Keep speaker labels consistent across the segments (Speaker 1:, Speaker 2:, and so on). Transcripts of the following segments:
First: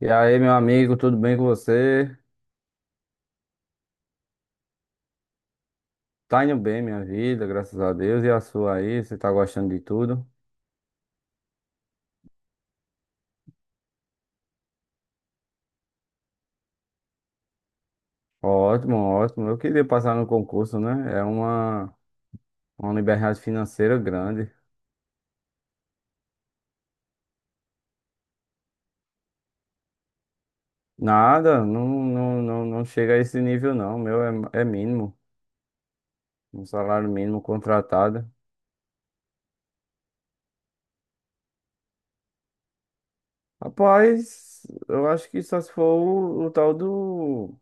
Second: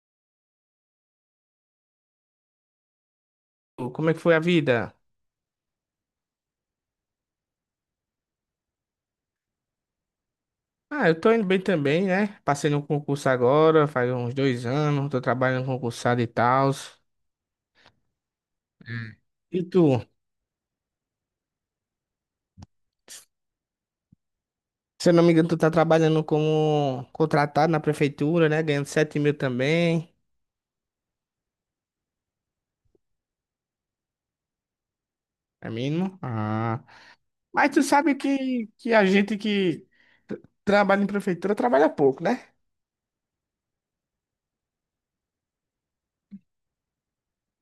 Speaker 1: E aí, meu amigo, tudo bem com você?
Speaker 2: Como é que foi a vida?
Speaker 1: Tá indo bem, minha vida, graças a Deus. E a sua aí? Você tá gostando de tudo?
Speaker 2: Ah, eu tô indo bem também, né? Passei no concurso agora, faz uns 2 anos, tô trabalhando concursado e tal.
Speaker 1: Ótimo, ótimo. Eu
Speaker 2: E
Speaker 1: queria
Speaker 2: tu?
Speaker 1: passar no concurso, né? Uma liberdade financeira grande.
Speaker 2: Se eu não me engano, tu tá trabalhando como contratado na prefeitura, né? Ganhando 7 mil também,
Speaker 1: Nada, não chega a esse nível, não. O meu é mínimo,
Speaker 2: é mínimo.
Speaker 1: um
Speaker 2: Ah.
Speaker 1: salário mínimo
Speaker 2: Mas tu sabe
Speaker 1: contratado.
Speaker 2: que, que a gente que trabalha em prefeitura trabalha pouco, né?
Speaker 1: Rapaz, eu acho que só se for o tal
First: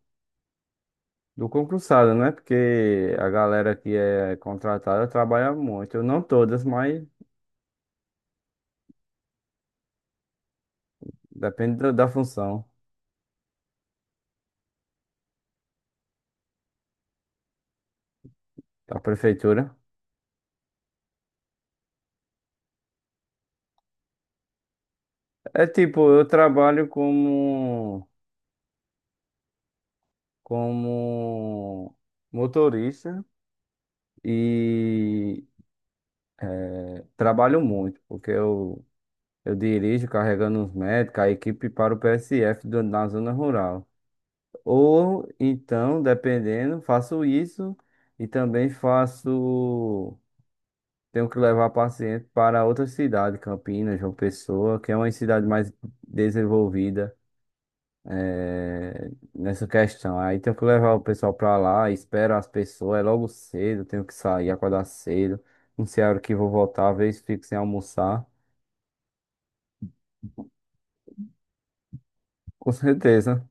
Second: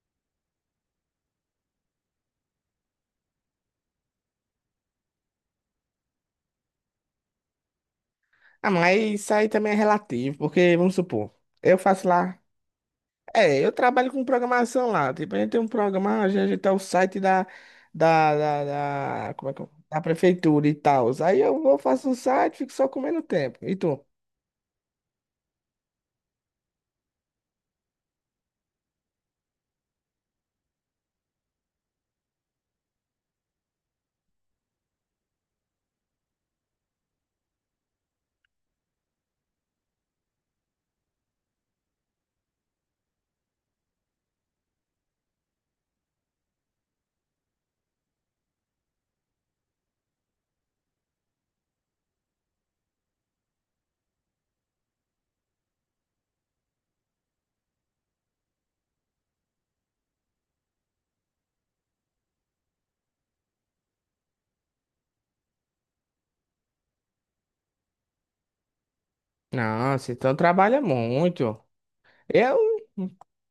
Speaker 1: do concursado, né? Porque a galera que é contratada trabalha muito. Não todas, mas.
Speaker 2: Ah, mas isso aí também é relativo, porque, vamos supor,
Speaker 1: Depende
Speaker 2: eu
Speaker 1: da
Speaker 2: faço lá.
Speaker 1: função
Speaker 2: É, eu trabalho com programação lá. Tipo, a gente tem um programa, a gente tem o site da, da,
Speaker 1: da
Speaker 2: da como é que, é?
Speaker 1: prefeitura.
Speaker 2: Da prefeitura e tal. Aí eu vou, faço um site, fico só comendo tempo. E tu?
Speaker 1: É tipo, eu trabalho como motorista e é, trabalho muito, eu dirijo carregando os médicos, a equipe para o PSF do- na zona rural. Ou então, dependendo, faço isso e também faço. Tenho que levar paciente para outra cidade, Campinas, João Pessoa, que é uma cidade mais desenvolvida nessa questão. Aí tenho que levar o pessoal pra lá, espero as pessoas, é logo cedo, tenho que sair, acordar cedo. Não sei a hora que vou voltar, às vezes fico sem almoçar.
Speaker 2: Nossa, então trabalha muito. Eu,
Speaker 1: Com certeza.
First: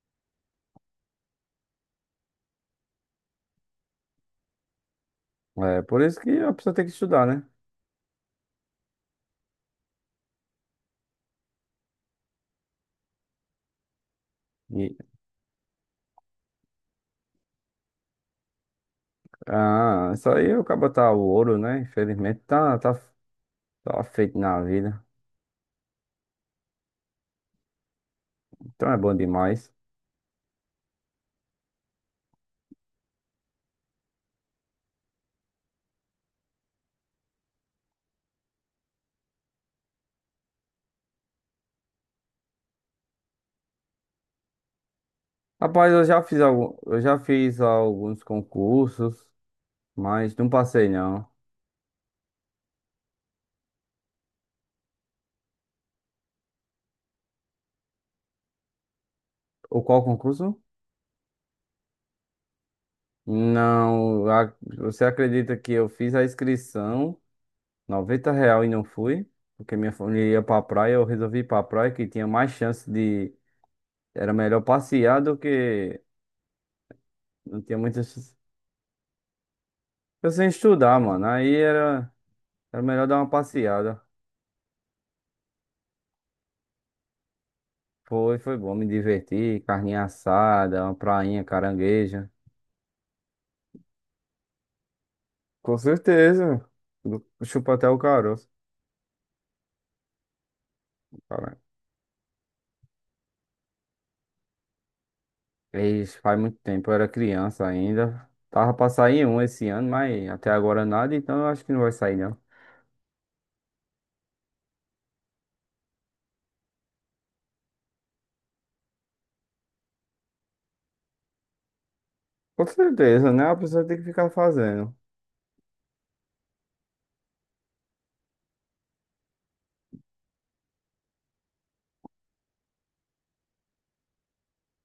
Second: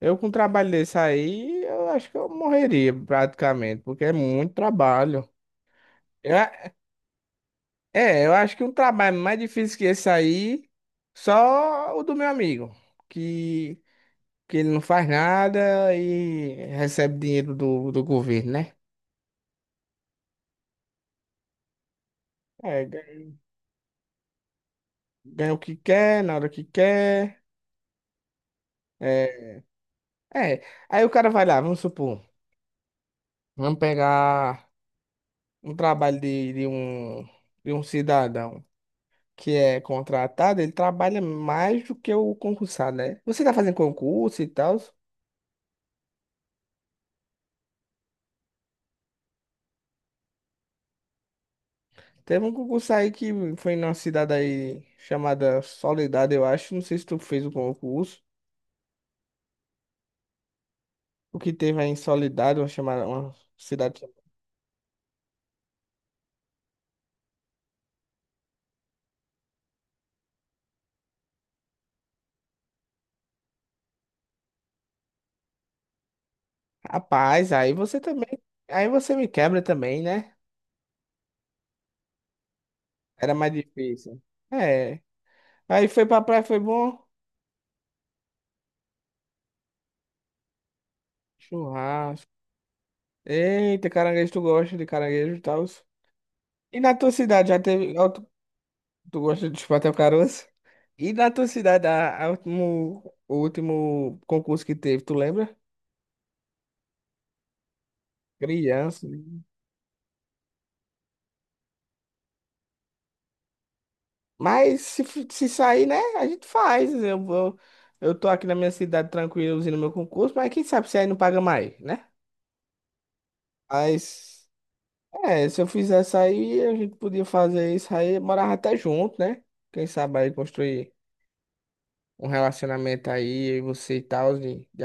Speaker 2: eu com um trabalho desse aí, eu acho que eu morreria praticamente, porque é muito trabalho.
Speaker 1: É por isso que
Speaker 2: Eu a-
Speaker 1: a pessoa tem que estudar, né?
Speaker 2: é, eu acho que um trabalho mais difícil que esse aí, só o do meu amigo, que que ele não
Speaker 1: E,
Speaker 2: faz nada e recebe dinheiro do governo, né?
Speaker 1: ah, isso aí o cabo tá o ouro, né? Infelizmente
Speaker 2: É, ganha,
Speaker 1: tá feito na vida.
Speaker 2: ganha o que quer, na hora que quer.
Speaker 1: Então é bom
Speaker 2: É,
Speaker 1: demais.
Speaker 2: é. Aí o cara vai lá, vamos supor, vamos pegar um trabalho de um cidadão que é contratado, ele trabalha mais do que o concursado, né? Você tá fazendo concurso e tal.
Speaker 1: Rapaz, eu já fiz alguns concursos, mas não passei não.
Speaker 2: Teve um concurso aí que foi numa cidade aí chamada Soledade, eu acho. Não sei se tu fez o concurso.
Speaker 1: O qual concurso?
Speaker 2: O que teve aí em Soledade, uma chamada, uma cidade.
Speaker 1: Não, a- você acredita que eu fiz a inscrição, 90 real e não fui? Porque minha família ia pra praia, eu resolvi ir pra praia que tinha mais chance de. Era melhor passear do que.
Speaker 2: Rapaz,
Speaker 1: Não
Speaker 2: aí
Speaker 1: tinha
Speaker 2: você
Speaker 1: muita
Speaker 2: também.
Speaker 1: chance.
Speaker 2: Aí você me quebra também,
Speaker 1: Eu
Speaker 2: né?
Speaker 1: sem estudar, mano. Era melhor dar uma
Speaker 2: Era mais
Speaker 1: passeada.
Speaker 2: difícil. É. Aí foi pra praia, foi bom.
Speaker 1: Foi, foi bom, me divertir, carninha assada, uma prainha, caranguejo.
Speaker 2: Churrasco. Eita, caranguejo, tu gosta de caranguejo e tal.
Speaker 1: Com certeza.
Speaker 2: E na tua cidade já
Speaker 1: Chupa até o
Speaker 2: teve. Ó, tu,
Speaker 1: caroço.
Speaker 2: tu gosta de chupar o caroço? E na tua cidade, o último concurso que teve, tu lembra?
Speaker 1: Isso faz muito tempo, eu era criança ainda. Tava pra
Speaker 2: Criança.
Speaker 1: sair um esse ano, mas até agora nada, então eu acho que não vai sair, não.
Speaker 2: Mas se sair, né? A gente faz. Eu vou. Eu tô aqui na minha cidade tranquilo, usando meu concurso, mas quem sabe se aí não paga mais, né?
Speaker 1: Com certeza, né? A pessoa tem que ficar
Speaker 2: Mas.
Speaker 1: fazendo.
Speaker 2: É, se eu fizesse aí, a gente podia fazer isso aí, morava até junto, né? Quem sabe aí construir um relacionamento aí, eu e você e tal, de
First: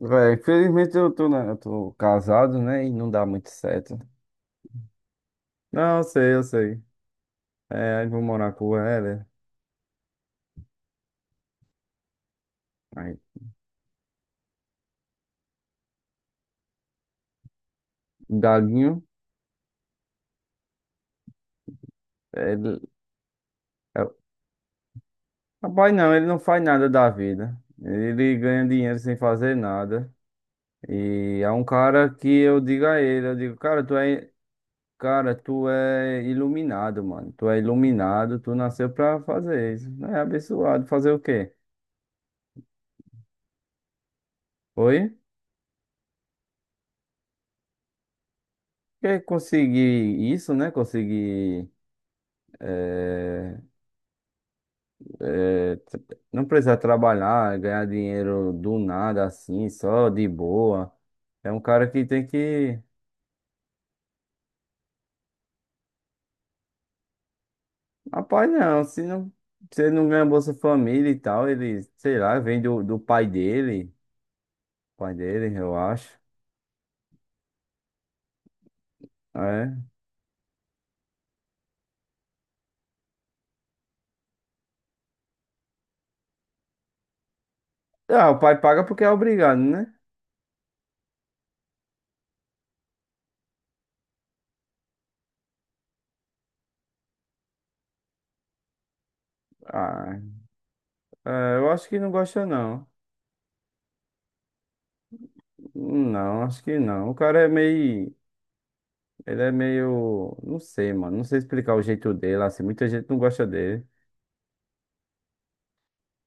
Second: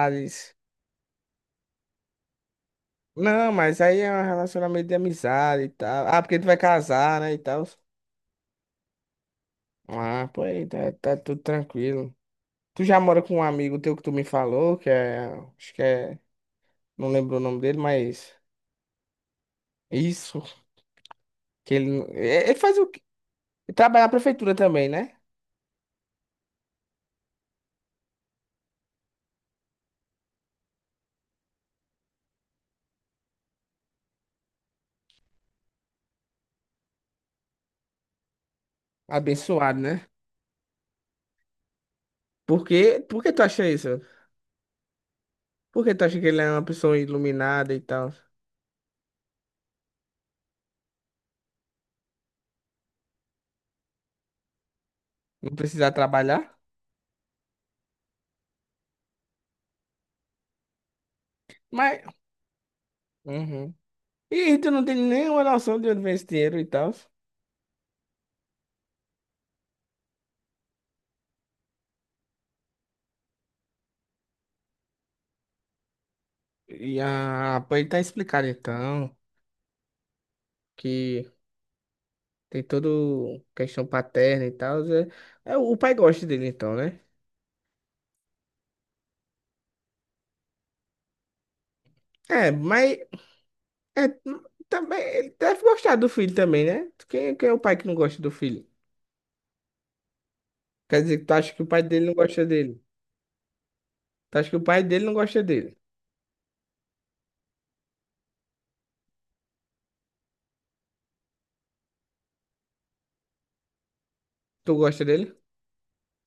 Speaker 1: Véi, infelizmente eu tô casado, né? E não dá muito
Speaker 2: Não, mas
Speaker 1: certo.
Speaker 2: aí é um relacionamento de amizade e
Speaker 1: Não,
Speaker 2: tal. Ah, porque
Speaker 1: eu
Speaker 2: tu vai
Speaker 1: sei.
Speaker 2: casar, né, e tal.
Speaker 1: É, aí vou morar com ela.
Speaker 2: Ah, pô, aí tá, tá tudo tranquilo. Tu já
Speaker 1: Aí,
Speaker 2: mora com um amigo teu que tu me falou, que é, acho que é, não lembro o nome dele, mas
Speaker 1: o Galinho,
Speaker 2: isso, que ele, ele faz
Speaker 1: ele,
Speaker 2: o quê? Ele
Speaker 1: é,
Speaker 2: trabalha na prefeitura também, né?
Speaker 1: rapaz, não, ele não faz nada da vida. Ele ganha dinheiro sem fazer nada. E é um cara que eu digo a ele, eu digo, cara, tu é. Cara, tu é iluminado, mano. Tu é iluminado, tu nasceu pra
Speaker 2: Abençoado,
Speaker 1: fazer isso.
Speaker 2: né?
Speaker 1: É abençoado. Fazer o quê?
Speaker 2: Por quê? Por que tu acha isso?
Speaker 1: Oi?
Speaker 2: Por que tu acha que ele é uma pessoa iluminada e tal?
Speaker 1: Quer conseguir isso, né? Conseguir. eh,
Speaker 2: Não
Speaker 1: eh,
Speaker 2: precisar
Speaker 1: tra- não
Speaker 2: trabalhar?
Speaker 1: precisar trabalhar, ganhar dinheiro do nada assim, só de boa. É um cara que
Speaker 2: Mas.
Speaker 1: tem que.
Speaker 2: Uhum. E tu não tem nenhuma noção de onde vem esse dinheiro e tal.
Speaker 1: Rapaz, não. Se não, se ele não ganha Bolsa Família e tal, ele, sei lá, vem do pai dele. Pai dele, eu acho.
Speaker 2: E a pra ele tá explicado então
Speaker 1: É.
Speaker 2: que tem todo questão paterna e tal. É, é, o pai gosta dele então, né?
Speaker 1: Ah, o pai paga porque é obrigado, né?
Speaker 2: É, mas é, também ele deve gostar do filho também, né? Quem, quem é o pai que não gosta do filho?
Speaker 1: Ah,
Speaker 2: Quer dizer que tu acha
Speaker 1: é,
Speaker 2: que o
Speaker 1: eu
Speaker 2: pai
Speaker 1: acho que
Speaker 2: dele
Speaker 1: não
Speaker 2: não
Speaker 1: gosta,
Speaker 2: gosta dele?
Speaker 1: não.
Speaker 2: Tu acha que o pai dele não gosta dele?
Speaker 1: Não, acho que não. O cara é meio. Ele é meio. Não sei, mano. Não sei explicar o jeito dele, assim. Muita gente não gosta dele.
Speaker 2: Tu gosta dele?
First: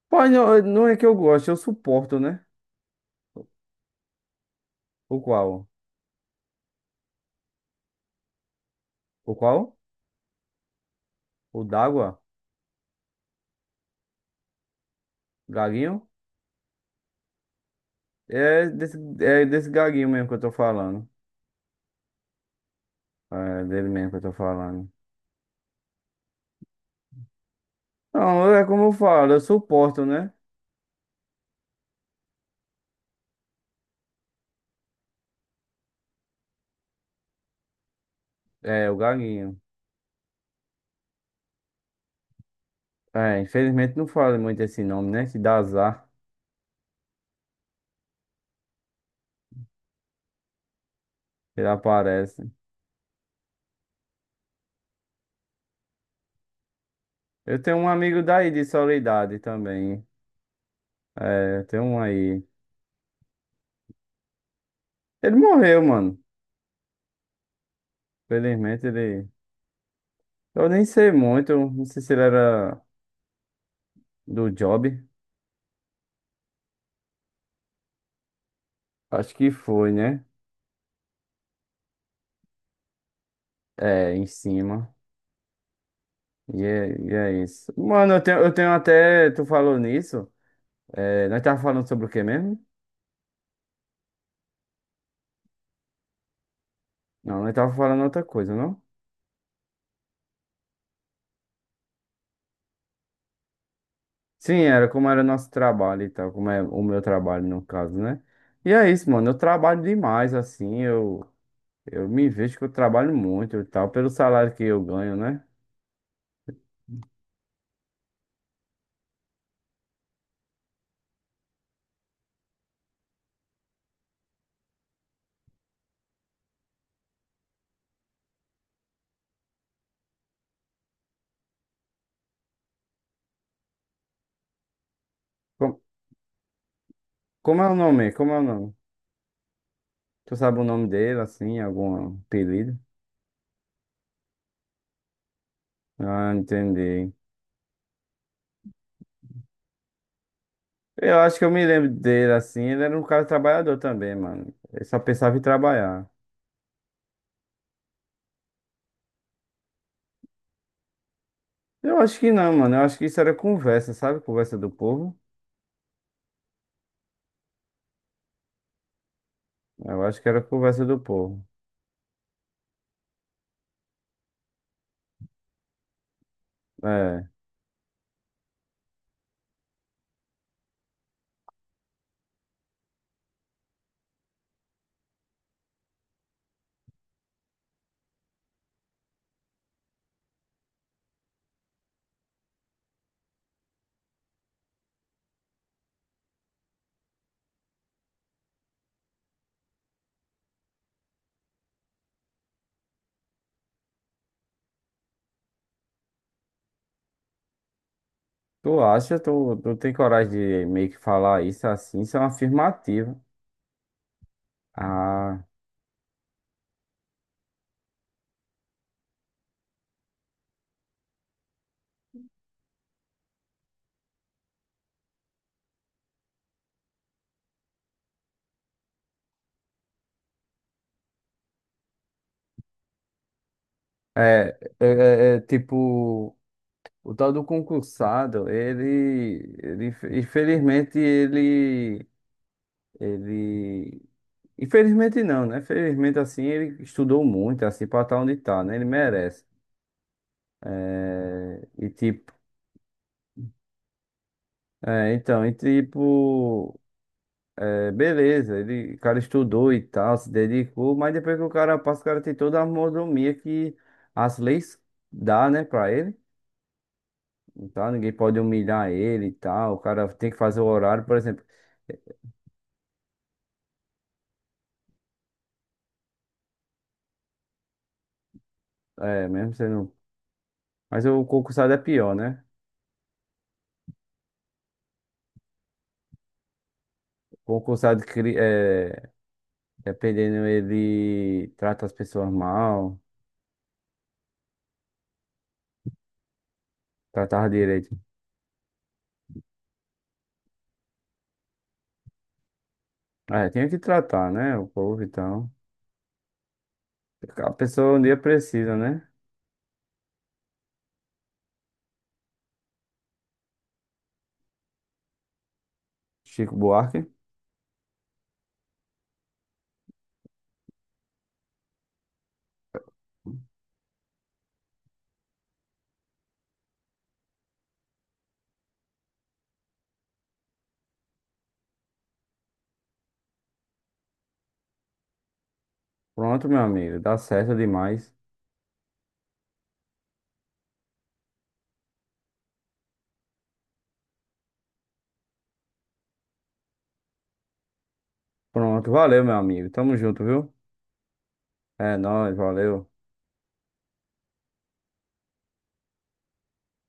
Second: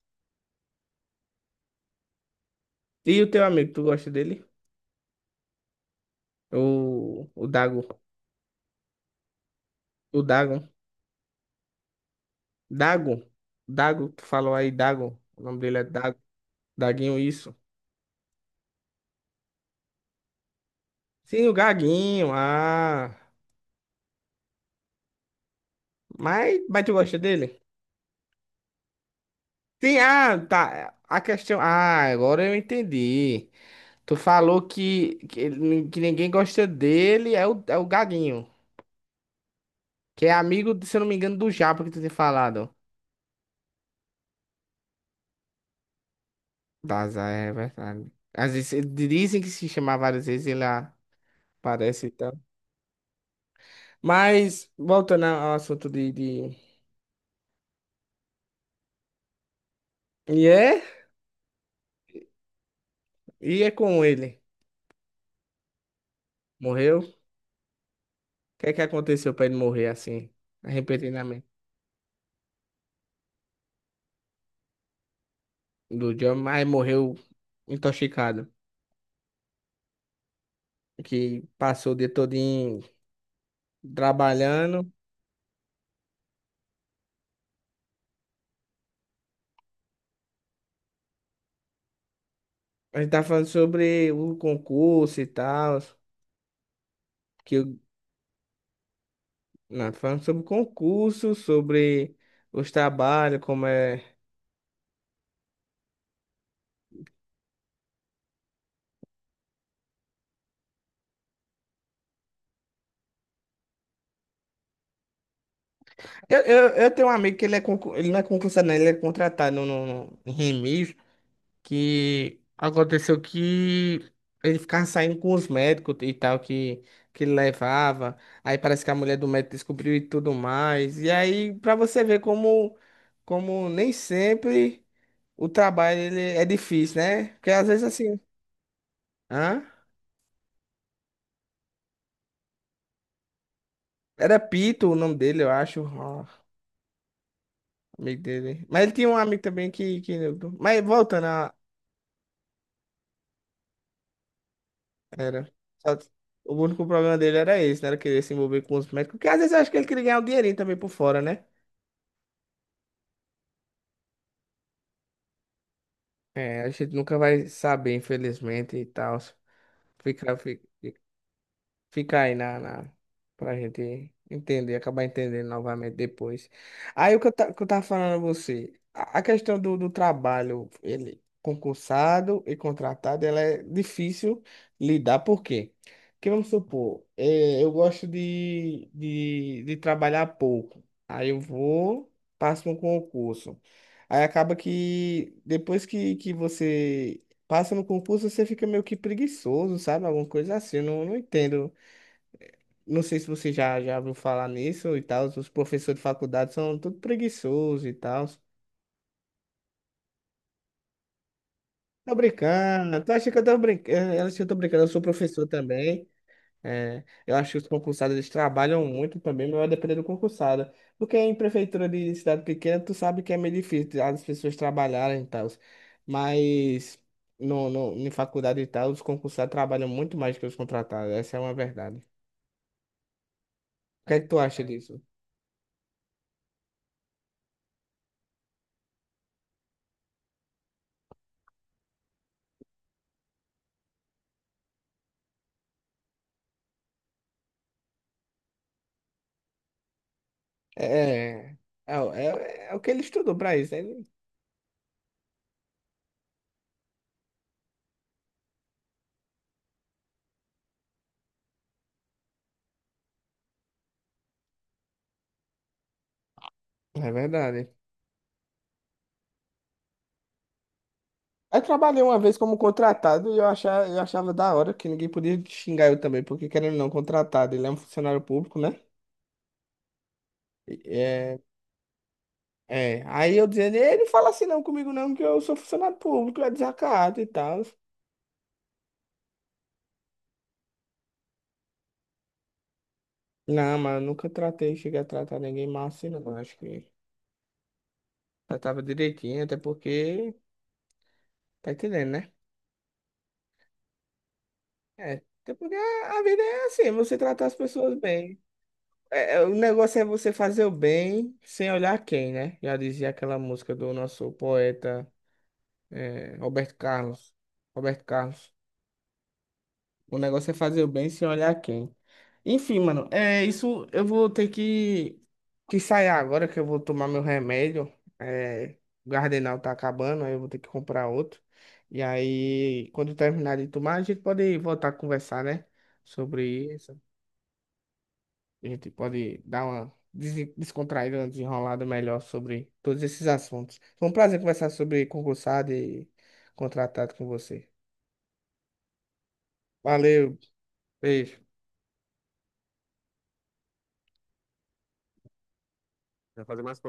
Speaker 1: Pô, não, eu suporto, né?
Speaker 2: E o teu amigo, tu gosta dele?
Speaker 1: O qual?
Speaker 2: O Dago.
Speaker 1: O qual?
Speaker 2: O Dago.
Speaker 1: O d'água?
Speaker 2: Dago. Dago, tu falou aí, Dago. O nome dele é
Speaker 1: Gaguinho?
Speaker 2: Dago. Daguinho, isso.
Speaker 1: É desse gaguinho mesmo que eu tô falando.
Speaker 2: Sim, o Gaguinho. Ah.
Speaker 1: É dele mesmo que eu tô falando.
Speaker 2: Mas tu gosta dele?
Speaker 1: Não, é como eu falo, eu
Speaker 2: Sim,
Speaker 1: suporto, né?
Speaker 2: ah, tá. A questão. Ah, agora eu entendi. Tu falou que ninguém gosta dele, é o Gaguinho.
Speaker 1: É, o gaguinho.
Speaker 2: Que é amigo, se eu não me engano, do Japa que tu tem falado.
Speaker 1: É, infelizmente não falo muito esse nome, né? Que dá azar,
Speaker 2: Daza, é verdade. Às vezes dizem que se chamar várias vezes ele
Speaker 1: ele
Speaker 2: aparece. Então.
Speaker 1: aparece.
Speaker 2: Mas, voltando ao assunto de...
Speaker 1: Eu tenho um amigo daí de Soledade também.
Speaker 2: E é?
Speaker 1: É, tem um aí.
Speaker 2: E é com ele.
Speaker 1: Ele morreu, mano.
Speaker 2: Morreu? O que é que
Speaker 1: Felizmente ele.
Speaker 2: aconteceu pra ele morrer assim,
Speaker 1: Eu nem sei
Speaker 2: repentinamente?
Speaker 1: muito. Não sei se ele era do Job.
Speaker 2: Do John, mas morreu intoxicado.
Speaker 1: Acho que foi, né?
Speaker 2: Que passou o dia todinho
Speaker 1: É, em
Speaker 2: trabalhando.
Speaker 1: cima. E é isso. Mano, eu tenho até. Tu falou nisso. É, nós tava falando sobre o quê mesmo?
Speaker 2: A gente tá falando sobre o concurso e tal.
Speaker 1: Não, nós
Speaker 2: Que
Speaker 1: tava
Speaker 2: eu...
Speaker 1: falando outra coisa, não?
Speaker 2: Não, tá falando sobre o concurso, sobre os trabalhos, como é.
Speaker 1: Sim, era como era nosso trabalho e tal. Como é o meu trabalho, no caso, né? E é isso, mano. Eu trabalho demais, assim. Eu. Eu me vejo que eu trabalho muito e tal, pelo salário que eu ganho, né?
Speaker 2: Eu tenho um amigo que ele é ele não é concursado, não, ele é contratado no em que aconteceu que ele ficava saindo com os médicos e tal que ele levava. Aí parece que a mulher do médico descobriu e tudo mais. E aí, pra você ver como, como nem sempre o
Speaker 1: Com-
Speaker 2: trabalho ele é difícil, né? Porque às
Speaker 1: É o
Speaker 2: vezes
Speaker 1: nome?
Speaker 2: assim.
Speaker 1: Como é o nome?
Speaker 2: Hã?
Speaker 1: Tu sabe o nome dele, assim, algum apelido?
Speaker 2: Era Pito o nome dele, eu acho. Ó,
Speaker 1: Ah, entendi.
Speaker 2: amigo dele. Mas ele tinha um amigo também que... Mas
Speaker 1: Eu
Speaker 2: voltando
Speaker 1: acho que eu
Speaker 2: a.
Speaker 1: me lembro dele, assim, ele era um cara trabalhador também, mano. Ele só pensava em
Speaker 2: Era. Só-
Speaker 1: trabalhar.
Speaker 2: o único problema dele era esse, né? Era querer se envolver com os médicos. Porque às vezes eu acho que ele queria ganhar um dinheirinho também por fora, né?
Speaker 1: Eu acho que não, mano. Eu acho que isso era conversa, sabe? Conversa do povo.
Speaker 2: É, a gente nunca vai saber, infelizmente, e tal.
Speaker 1: Eu acho que
Speaker 2: Fica,
Speaker 1: era
Speaker 2: fica-
Speaker 1: conversa do povo.
Speaker 2: Fica aí pra gente entender, acabar entendendo novamente depois. Aí o que
Speaker 1: É.
Speaker 2: eu, ta, que eu tava falando a você, a questão do trabalho, ele concursado e contratado, ela é difícil lidar, por quê? Porque vamos supor, eu gosto de trabalhar pouco. Aí eu vou, passo um concurso. Aí acaba que depois que você passa no concurso, você fica meio que preguiçoso, sabe? Alguma coisa assim, eu não entendo. Não sei se você já ouviu falar nisso e tal. Os professores de faculdade são tudo preguiçosos e tal.
Speaker 1: Tu acha? Tu tem coragem de meio que falar isso assim?
Speaker 2: Tá
Speaker 1: Isso é uma
Speaker 2: brincando. Tu
Speaker 1: afirmativa.
Speaker 2: acha que eu tô brincando? Ela acha que eu tô brincando. Eu sou
Speaker 1: Ah,
Speaker 2: professor também. É, eu acho que os concursados eles trabalham muito também, mas vai depender do concursado. Porque em prefeitura de cidade pequena, tu sabe que é meio difícil as pessoas trabalharem e tal. Mas no, no, em faculdade e tal, os concursados trabalham muito mais que os contratados. Essa é uma verdade. O que é que tu acha disso?
Speaker 1: é, tipo. O tal do concursado, ele, infelizmente, ele, infelizmente não, né? Felizmente, assim, ele estudou muito, assim, pra estar onde tá, né? Ele merece.
Speaker 2: É,
Speaker 1: É, e
Speaker 2: é, é,
Speaker 1: tipo,
Speaker 2: é o que ele estudou pra isso, ele...
Speaker 1: é, então, e tipo, é, beleza, ele, o cara estudou e tal, se dedicou, mas depois que o cara passa, o cara tem toda a mordomia que as leis dá, né, pra ele.
Speaker 2: É verdade.
Speaker 1: Então, ninguém pode humilhar ele e tal, o cara tem que fazer o horário, por exemplo.
Speaker 2: Eu trabalhei uma vez como contratado e eu achava da hora que ninguém podia xingar eu também, porque querendo ou não, contratado, ele é um funcionário público, né?
Speaker 1: É, mesmo sendo.
Speaker 2: E-
Speaker 1: Mas o
Speaker 2: É,
Speaker 1: concursado é pior, né?
Speaker 2: é. Aí eu dizendo, ele não fala assim não comigo não, que eu sou funcionário público, é desacato e
Speaker 1: O
Speaker 2: tal.
Speaker 1: concursado, cri- é, dependendo, ele trata as pessoas mal,
Speaker 2: Não, mas eu nunca tratei, cheguei a tratar ninguém mal assim não, eu acho que
Speaker 1: tratava direito.
Speaker 2: tratava direitinho, até porque, tá entendendo, né?
Speaker 1: É, tinha que tratar, né? O povo,
Speaker 2: É,
Speaker 1: então.
Speaker 2: até porque a vida é assim, você tratar
Speaker 1: A
Speaker 2: as
Speaker 1: pessoa
Speaker 2: pessoas
Speaker 1: um dia
Speaker 2: bem.
Speaker 1: precisa, né?
Speaker 2: O negócio é você fazer o bem sem olhar quem, né? Já dizia aquela música do nosso poeta,
Speaker 1: Chico
Speaker 2: Roberto
Speaker 1: Buarque.
Speaker 2: Carlos. Roberto Carlos. O negócio é fazer o bem sem olhar quem. Enfim, mano, é isso. Eu vou ter que sair agora que eu vou tomar meu remédio. É, o Gardenal tá acabando, aí eu vou ter que comprar outro. E aí, quando eu terminar de tomar, a gente pode voltar a conversar, né? Sobre
Speaker 1: Pronto, meu amigo.
Speaker 2: isso.
Speaker 1: Dá certo demais.
Speaker 2: A gente pode dar uma descontraída, uma desenrolada melhor sobre todos esses assuntos. Foi um prazer conversar sobre concursado e contratado com você.
Speaker 1: Pronto, valeu, meu amigo. Tamo junto,
Speaker 2: Valeu,
Speaker 1: viu?
Speaker 2: beijo.
Speaker 1: É nóis, valeu.
Speaker 2: Vai fazer mais